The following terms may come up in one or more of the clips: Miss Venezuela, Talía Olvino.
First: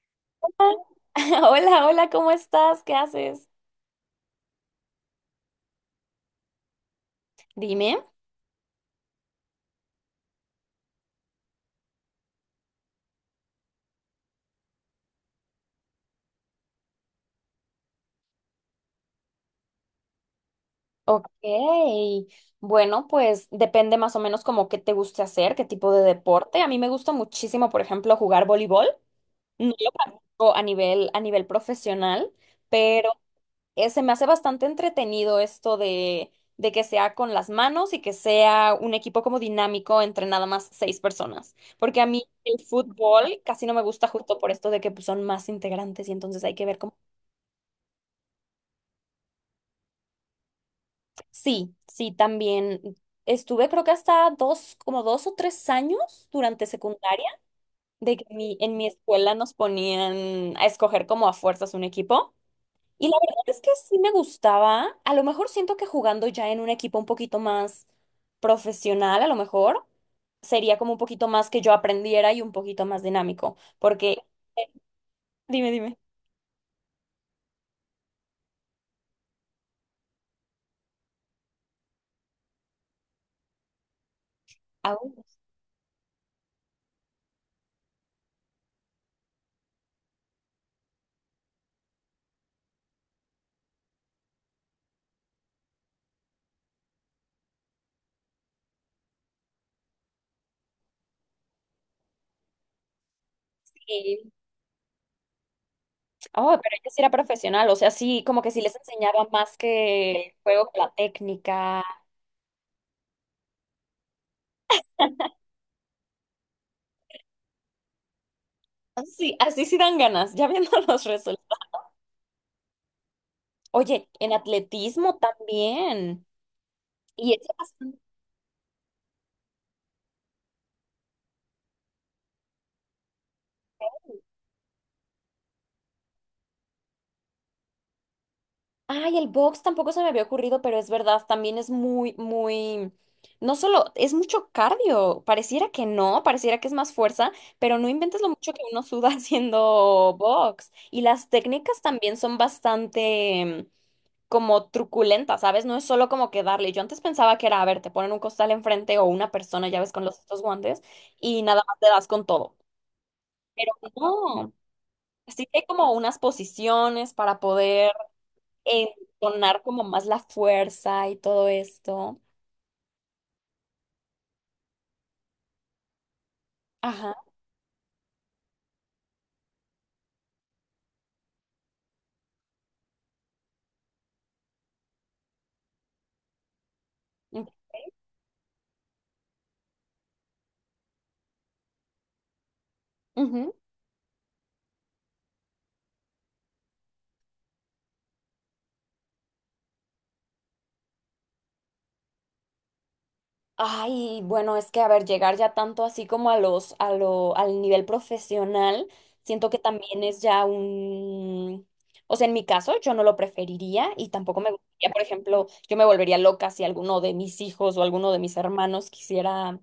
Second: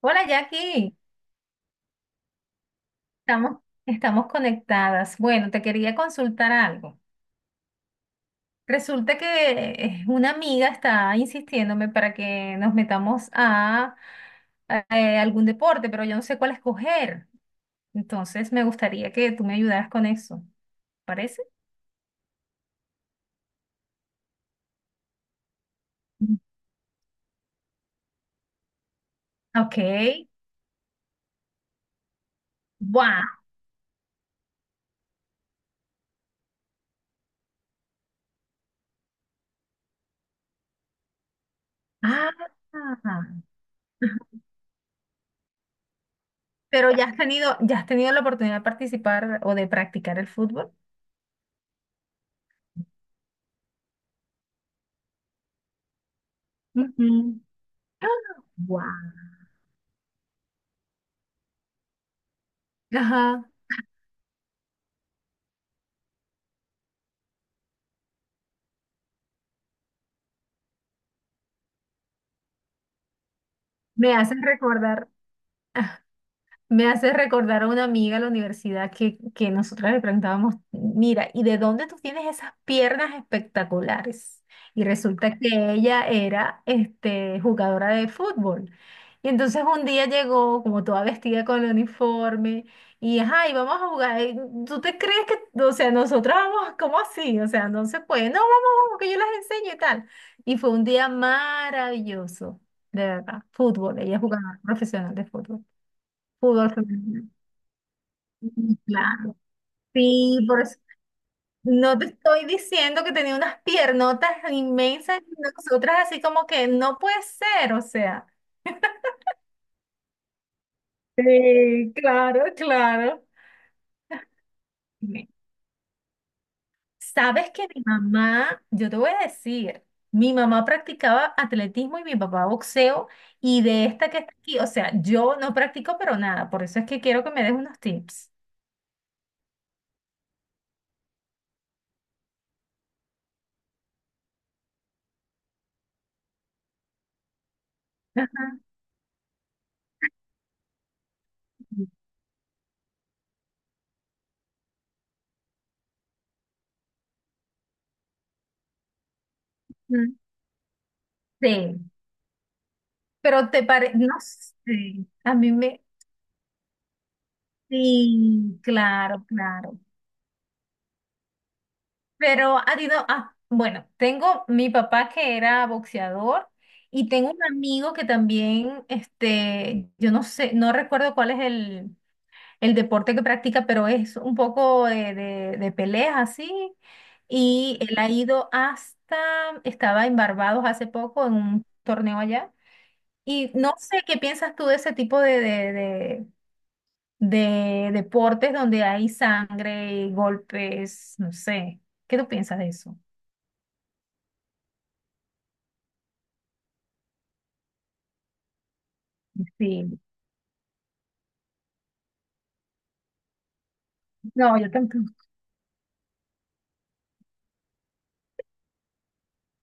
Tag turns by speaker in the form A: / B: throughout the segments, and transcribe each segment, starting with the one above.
A: Hola Jackie,
B: Hola, hola, ¿cómo estás? ¿Qué haces?
A: estamos, estamos conectadas. Bueno, te quería consultar algo.
B: Dime.
A: Resulta que una amiga está insistiéndome para que nos metamos a algún deporte, pero yo no sé cuál escoger. Entonces me gustaría que tú me ayudaras con eso.
B: Ok,
A: ¿Parece?
B: bueno, pues depende más o menos como qué te guste hacer, qué tipo de
A: Mm.
B: deporte. A mí me gusta muchísimo, por ejemplo, jugar voleibol. No
A: Ok.
B: lo practico a nivel profesional, pero
A: ¡Wow!
B: se me hace bastante entretenido esto de que sea con las manos y que sea un equipo como dinámico entre nada más 6 personas. Porque a mí
A: Ah,
B: el fútbol casi no me gusta justo por esto de que pues, son más integrantes y entonces hay que ver
A: pero
B: cómo.
A: ya has tenido la oportunidad de participar o de practicar el fútbol.
B: Sí, sí, también estuve creo que hasta como 2 o 3 años durante secundaria,
A: Ujú. ¡Ah!
B: de que en mi
A: Guau.
B: escuela nos ponían a escoger como a fuerzas un equipo. Y la verdad
A: Ajá.
B: es que sí me gustaba. A lo mejor siento que jugando ya en un equipo un poquito más profesional, a lo mejor sería como un poquito más que yo aprendiera y un poquito más dinámico.
A: Me hacen recordar.
B: Dime, dime.
A: Me hace recordar a una amiga de la universidad que nosotras le preguntábamos, mira, ¿y de dónde tú tienes esas piernas espectaculares? Y
B: Aún
A: resulta que ella era jugadora de fútbol. Y entonces un día llegó como toda vestida con el uniforme y, ajá, y vamos a jugar. Y ¿tú te crees que, o sea, nosotras vamos, ¿cómo así? O sea, no se puede. No, vamos, vamos, que yo las enseño y tal. Y fue un día maravilloso, de verdad. Fútbol, ella es
B: sí.
A: jugadora profesional de fútbol
B: Oh,
A: pudo
B: pero ella sí era
A: femenino.
B: profesional, o sea, sí, como que sí
A: Mm,
B: les enseñaba
A: claro.
B: más que el
A: Sí, por
B: juego,
A: eso.
B: que la técnica.
A: No te estoy diciendo que tenía unas piernotas inmensas y nosotras así como que no puede ser, o sea.
B: Sí, así sí dan ganas, ya viendo los resultados.
A: Sí, claro, claro.
B: Oye, en atletismo
A: Dime,
B: también. Y
A: ¿sabes
B: eso
A: que mi
B: bastante-.
A: mamá? Yo te voy a decir, mi mamá practicaba atletismo y mi papá boxeo, y de esta que está aquí, o sea, yo no practico pero nada, por eso es que quiero que me des unos tips.
B: Ay, el box tampoco se me había ocurrido, pero es verdad, también es muy, muy. No solo, es mucho cardio. Pareciera que no, pareciera que es más fuerza, pero no inventes lo
A: Ajá.
B: mucho que uno suda haciendo box. Y las técnicas
A: Ujú.
B: también son bastante como truculenta, ¿sabes? No es solo como que darle. Yo antes pensaba que era, a ver, te ponen un costal enfrente o una persona, ya ves, con los estos guantes y nada más te
A: Sí,
B: das con todo.
A: pero te
B: Pero
A: parece, no
B: no,
A: sé,
B: así que hay como unas posiciones para poder
A: sí, claro,
B: entonar
A: claro.
B: como más la fuerza y todo esto.
A: Pero ha ido, ah, bueno, tengo mi papá que era boxeador y
B: Ajá.
A: tengo un amigo que también, yo no sé, no recuerdo cuál es el deporte que practica, pero es un poco de peleas así. Y él ha ido hasta, estaba en Barbados hace poco en un torneo allá. Y
B: Ujú.
A: no sé qué piensas tú de ese tipo de deportes donde hay sangre, golpes, no sé. ¿Qué tú piensas de eso?
B: Ay, bueno, es que a ver, llegar ya tanto así como a los, a lo, al nivel profesional, siento que
A: Sí,
B: también es ya o sea, en mi caso yo no lo preferiría y tampoco me
A: no, yo
B: gustaría, por
A: tampoco.
B: ejemplo, yo me volvería loca si alguno de mis hijos o alguno de mis hermanos quisiera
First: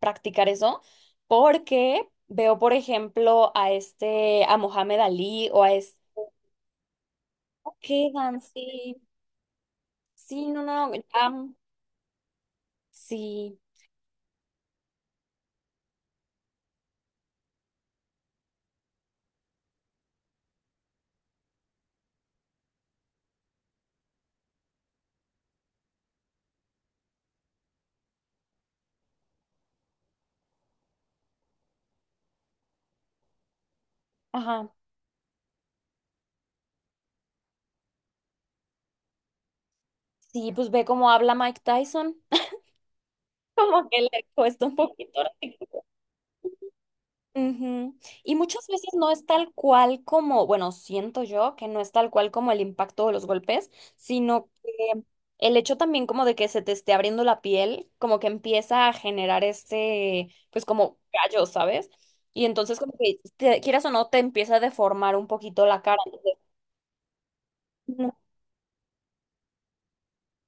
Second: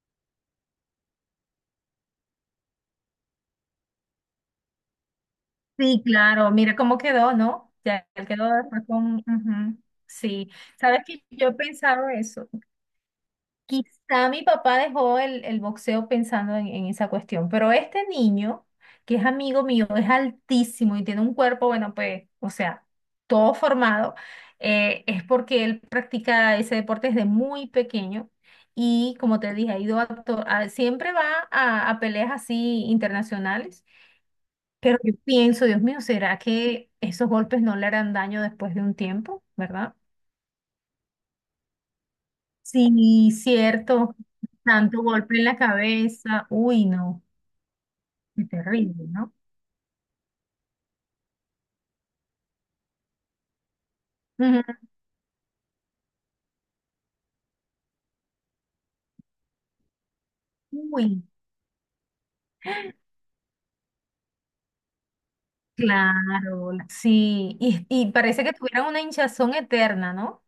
B: practicar eso, porque veo, por ejemplo, a Mohamed Ali o
A: Sí, claro, mira cómo quedó, ¿no? Ya él
B: quedan,
A: quedó después
B: sí,
A: con... ujú,
B: sí,
A: sí,
B: no, no,
A: sabes que
B: ya,
A: yo he pensado eso.
B: sí,
A: Quizá mi papá dejó el boxeo pensando en esa cuestión, pero este niño, que es amigo mío, es altísimo y tiene un cuerpo, bueno, pues, o sea, todo formado, es porque él practica ese deporte desde muy pequeño y, como te dije, ha ido a, to- a- siempre va a peleas así internacionales,
B: ajá,
A: pero yo pienso, Dios mío, ¿será que esos golpes no le harán daño después de un tiempo, ¿verdad?
B: sí, pues ve cómo habla Mike Tyson.
A: Sí,
B: Como que
A: cierto.
B: le cuesta un
A: Tanto
B: poquito
A: golpe en la
B: articular.
A: cabeza. Uy, no.
B: Ujú. Y
A: Qué
B: muchas veces
A: terrible,
B: no es
A: ¿no?
B: tal cual como, bueno, siento yo que no es tal cual como el impacto de los golpes, sino
A: Ujú.
B: que el hecho también como de que se te esté abriendo la piel, como que empieza a generar este, pues como
A: Uy,
B: callo, ¿sabes? Y entonces como que quieras o no te empieza a deformar un poquito la cara. Entonces,
A: claro. Sí.
B: no,
A: Y parece que tuvieran una hinchazón eterna, ¿no?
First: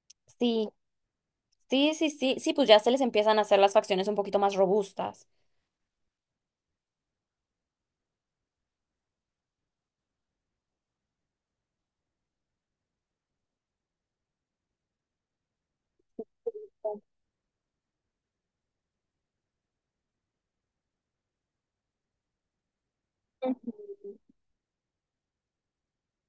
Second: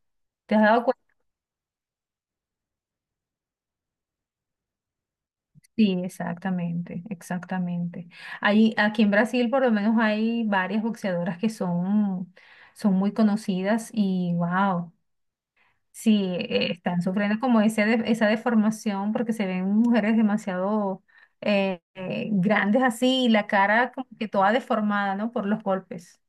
A: ¿Te has
B: sí,
A: dado cuenta?
B: sí, sí, sí, sí, pues ya se les empiezan a hacer las facciones un poquito más robustas.
A: Sí, exactamente, exactamente. Ahí, aquí en Brasil por lo menos hay varias boxeadoras que son, son muy conocidas y wow. Sí, están sufriendo como esa deformación porque se ven mujeres demasiado grandes así y la
B: Ujú.
A: cara como que toda deformada, ¿no? Por los golpes.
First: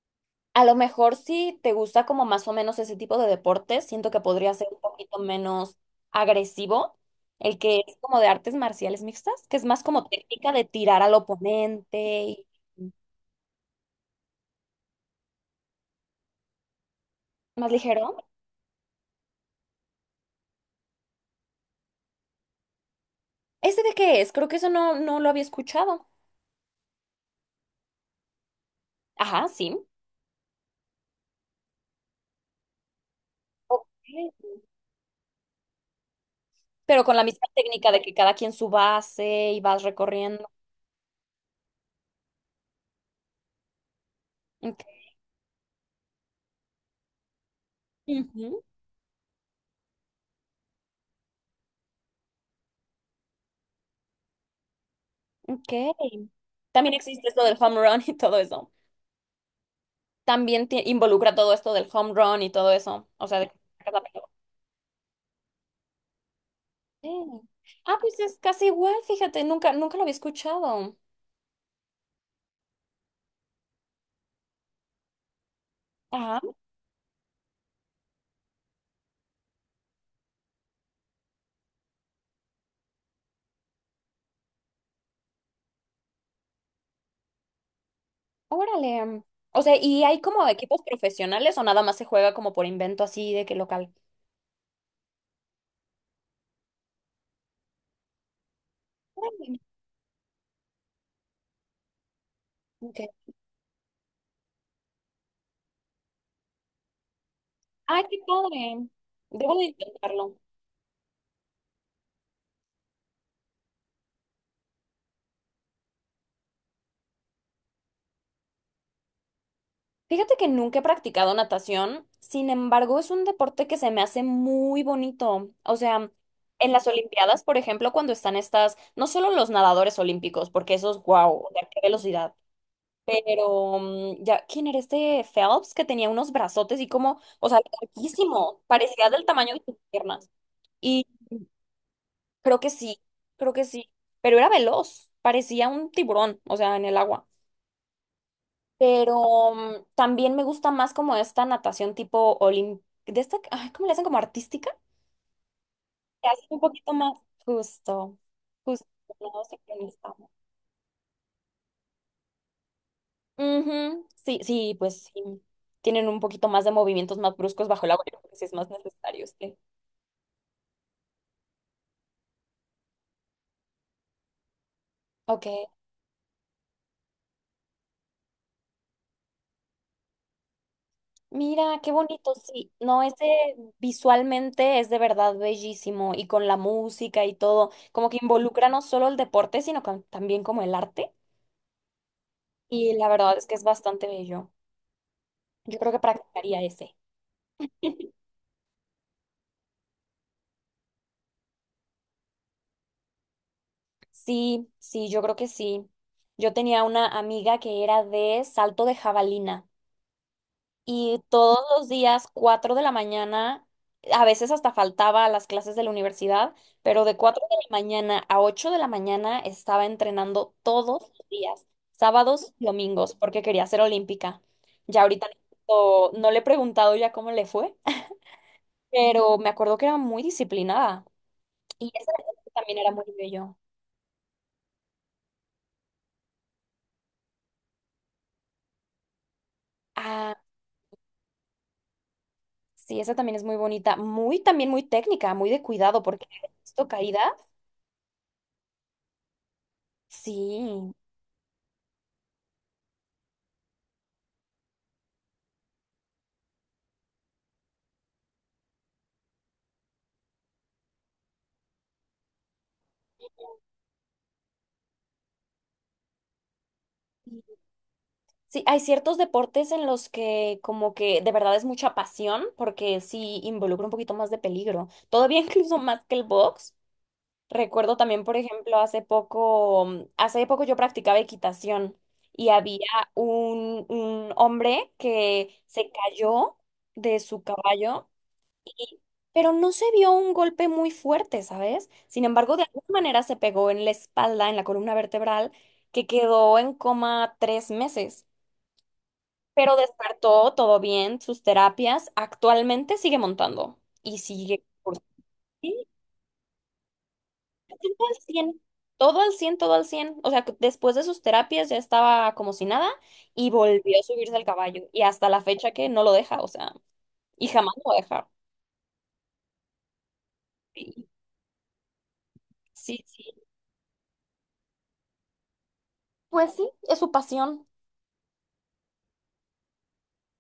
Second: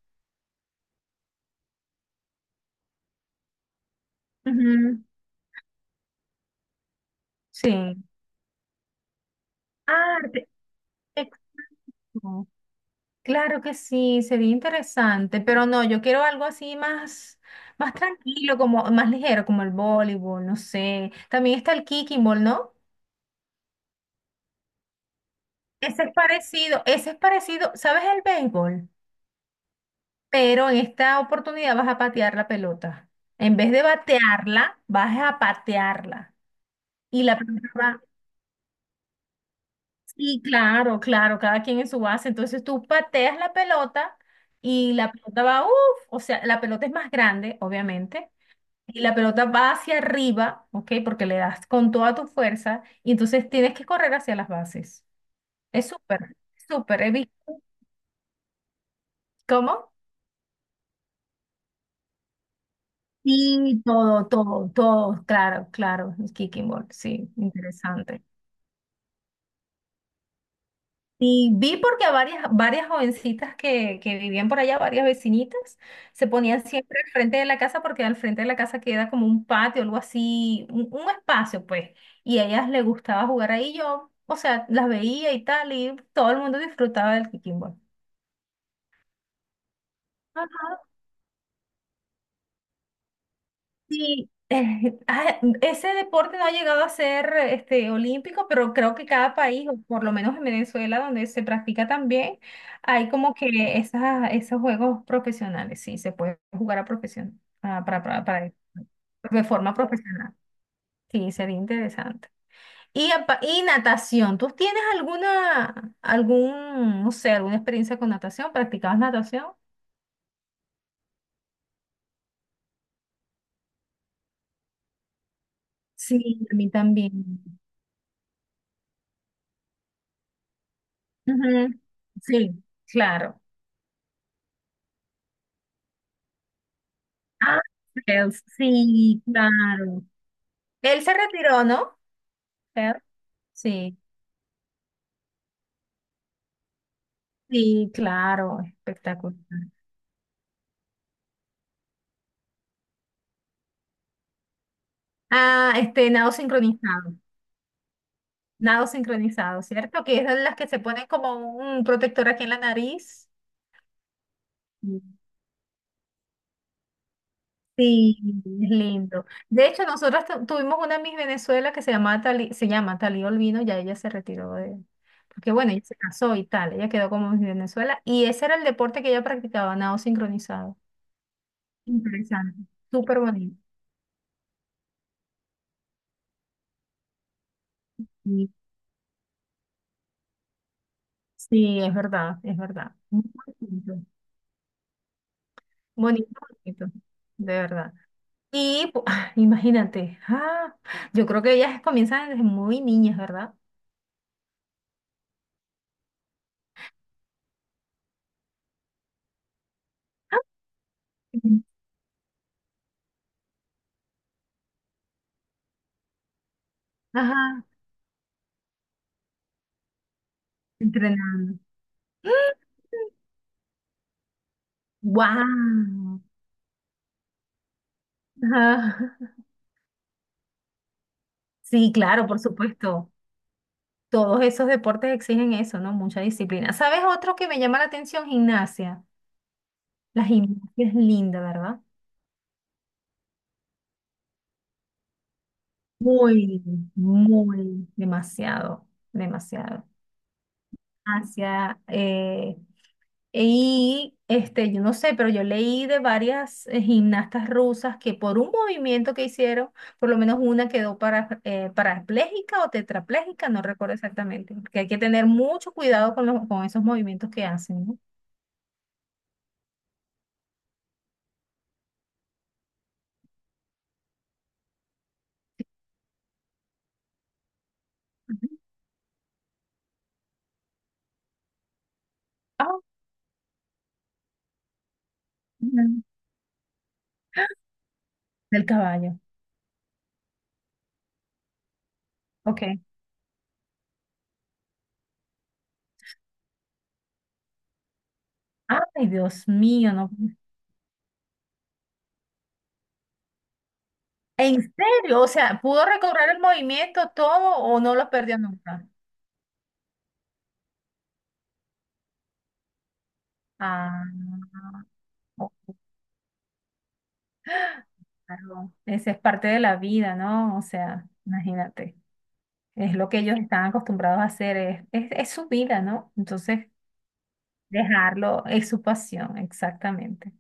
B: A lo mejor si te gusta como más o menos ese tipo de deportes, siento que podría ser un
A: Ujú.
B: poquito menos agresivo, el
A: Sí.
B: que es como de artes marciales mixtas, que es más como
A: Ah,
B: técnica de tirar al oponente y
A: no, claro que sí, sería interesante, pero no, yo quiero algo así más,
B: más
A: más
B: ligero.
A: tranquilo, como más ligero, como el voleibol, no sé. También está el kicking ball, ¿no?
B: ¿Ese de qué es? Creo que eso no, no lo había escuchado.
A: Ese es parecido, ¿sabes el béisbol?
B: Ajá, sí.
A: Pero en esta oportunidad vas a patear la pelota. En vez de
B: Ok.
A: batearla, vas a patearla.
B: Pero con
A: Y
B: la
A: la
B: misma
A: pelota
B: técnica de
A: va.
B: que cada quien su base y vas
A: Sí,
B: recorriendo.
A: claro, claro, cada quien en su base. Entonces tú pateas la pelota
B: Ok.
A: y la pelota va, uff, o sea, la pelota es más grande, obviamente.
B: Ujú,
A: Y la pelota va hacia arriba, ¿ok? Porque le das con toda tu fuerza y entonces tienes que correr hacia las bases. Es
B: ok.
A: súper,
B: También
A: súper. He
B: existe
A: visto.
B: esto del home run y todo eso.
A: ¿Cómo?
B: También involucra todo esto del home run y todo eso. O sea, de que
A: Sí,
B: sacas la
A: todo,
B: pelota.
A: todo, todo, claro, claro, el kicking ball,
B: Sí.
A: sí,
B: Ah, pues
A: interesante.
B: es casi igual, fíjate, nunca, nunca lo había escuchado.
A: Y vi porque a varias jovencitas que vivían por allá, varias vecinitas, se
B: Ajá,
A: ponían siempre al frente de la casa porque al frente de la casa queda como un patio, algo así, un espacio, pues. Y a ellas les gustaba jugar ahí, yo, o sea, las veía y tal, y todo el mundo disfrutaba del kicking ball.
B: órale. O sea, ¿y hay como equipos
A: Ajá.
B: profesionales o nada más se juega como por invento así de que local?
A: Sí, ah, ese deporte no ha llegado a ser olímpico, pero creo que cada
B: Órale.
A: país, o por lo menos en Venezuela, donde se practica también,
B: Ok.
A: hay como que esas, esos juegos profesionales, sí, se puede jugar a profesión, ah,
B: Ay, qué padre.
A: de
B: Debo de
A: forma profesional.
B: intentarlo.
A: Sí, sería interesante. Y, y natación, ¿tú tienes alguna, algún, no sé, alguna experiencia con natación? ¿Practicabas natación?
B: Fíjate que nunca he practicado natación, sin embargo, es un deporte que se me hace muy bonito. O sea,
A: Sí, a mí
B: en las
A: también.
B: Olimpiadas, por ejemplo, cuando están estas, no solo los nadadores olímpicos, porque esos, wow, o sea, qué
A: Ujú,
B: velocidad.
A: sí, claro.
B: Pero ya, ¿quién era este Phelps que tenía unos brazotes y como, o sea,
A: Ah, Sales,
B: larguísimo, parecía
A: sí,
B: del tamaño de sus
A: claro.
B: piernas?
A: Él
B: Y
A: se retiró, ¿no?
B: creo que sí,
A: Sales,
B: creo que sí,
A: sí,
B: pero era veloz, parecía un tiburón, o sea, en el agua.
A: sí, claro, espectacular.
B: Pero también me gusta más como esta natación tipo de esta, ay, ¿cómo le hacen? Como artística.
A: Ah,
B: Que
A: nado
B: hace un poquito más
A: sincronizado.
B: justo, justo,
A: Nado
B: no
A: sincronizado, ¿cierto? Que es
B: sincronizado.
A: de las que se ponen como un protector aquí en la nariz.
B: Ujú, sí, sí,
A: Mm.
B: pues sí. Tienen un poquito más de movimientos más bruscos bajo el agua,
A: Sí,
B: yo creo que sí es más
A: es
B: necesario
A: lindo.
B: este.
A: De hecho, nosotros tuvimos una Miss Venezuela que se llama se llama Talía Olvino, ya ella se retiró de,
B: Ok.
A: porque bueno, ella se casó y tal, ella quedó como Miss Venezuela, y ese era el deporte que ella practicaba, nado sincronizado.
B: Mira, qué bonito,
A: Interesante,
B: sí. No,
A: súper
B: ese
A: bonito.
B: visualmente es de verdad bellísimo y con la música y todo, como que
A: Sí,
B: involucra no solo el deporte, sino también como el arte.
A: sí, es verdad, es
B: Y
A: verdad.
B: la
A: Muy
B: verdad es que es
A: bonito,
B: bastante bello. Yo creo que
A: bonito,
B: practicaría
A: bonito,
B: ese.
A: de verdad. Ah, imagínate, ah, yo creo que ellas comienzan desde muy niñas, ¿verdad?
B: Sí, sí, yo creo que sí. Yo tenía una amiga que era de salto de jabalina
A: Ah,
B: y todos
A: ujú.
B: los días, 4 de la mañana, a veces hasta faltaba a las clases de la universidad, pero de 4 de
A: Ajá,
B: la mañana a 8 de la mañana estaba entrenando todos los
A: entrenando.
B: días, sábados y domingos, porque quería ser olímpica. Ya ahorita no,
A: ¡Wow!
B: no le he preguntado ya cómo le fue, pero me acuerdo que era muy disciplinada y
A: Sí,
B: ese
A: claro, por
B: deporte también era muy
A: supuesto.
B: bello.
A: Todos esos deportes exigen eso, ¿no? Mucha disciplina. ¿Sabes otro que me llama la atención? Gimnasia. La gimnasia es linda, ¿verdad?
B: Sí, esa también es muy bonita, muy también muy técnica, muy de cuidado, porque
A: Muy,
B: esto caída,
A: muy, demasiado, demasiado.
B: sí.
A: Hacia, y yo no sé, pero yo leí de varias gimnastas rusas que por un movimiento que hicieron, por lo menos una quedó para, parapléjica o tetrapléjica, no recuerdo exactamente, porque hay que tener mucho cuidado con, con esos movimientos que hacen, ¿no?
B: Sí, hay ciertos deportes en los que como que de verdad es mucha pasión, porque sí involucra un poquito más de peligro, todavía incluso más que el box. Recuerdo también, por
A: Ujú.
B: ejemplo, hace poco, yo practicaba equitación y había
A: Ah,
B: un hombre que se
A: ujú.
B: cayó de su caballo
A: Del
B: y-
A: caballo.
B: pero no se vio un golpe muy fuerte, ¿sabes? Sin embargo, de
A: Ok.
B: alguna manera se pegó en la espalda, en la columna vertebral, que quedó en coma 3 meses.
A: Ay, Dios
B: Pero
A: mío, no.
B: despertó todo bien, sus terapias, actualmente sigue montando y
A: ¿En
B: sigue
A: serio? O sea,
B: sí,
A: ¿pudo recobrar el movimiento todo o no
B: todo
A: lo
B: al
A: perdió
B: 100,
A: nunca?
B: todo al 100, todo al cien. O sea, que después de sus terapias ya estaba como si nada y
A: Ah,
B: volvió a subirse al caballo y hasta la
A: oh,
B: fecha que no lo deja, o sea, y jamás lo va a dejar.
A: claro. Esa es parte de la vida, ¿no? O
B: Y-
A: sea, imagínate. Es
B: Sí,
A: lo que
B: sí.
A: ellos están acostumbrados a hacer, es su vida, ¿no?
B: Pues
A: Entonces,
B: sí, es su pasión.
A: dejarlo es su pasión, exactamente.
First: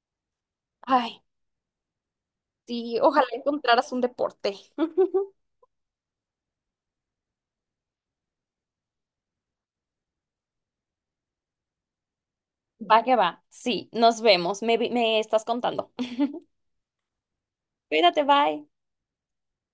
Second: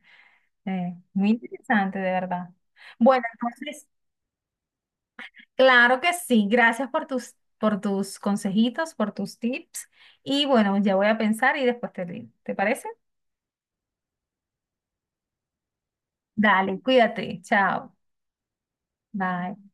B: Ay.
A: Muy interesante, de verdad.
B: Sí,
A: Bueno,
B: ojalá
A: entonces,
B: encontraras un deporte.
A: claro que sí. Gracias por tus consejitos, por tus tips. Y bueno, ya voy a pensar y después te digo. ¿Te parece?
B: Va que va. Sí, nos vemos. Me estás contando.
A: Dale, cuídate. Chao.
B: Cuídate, bye.
A: Bye.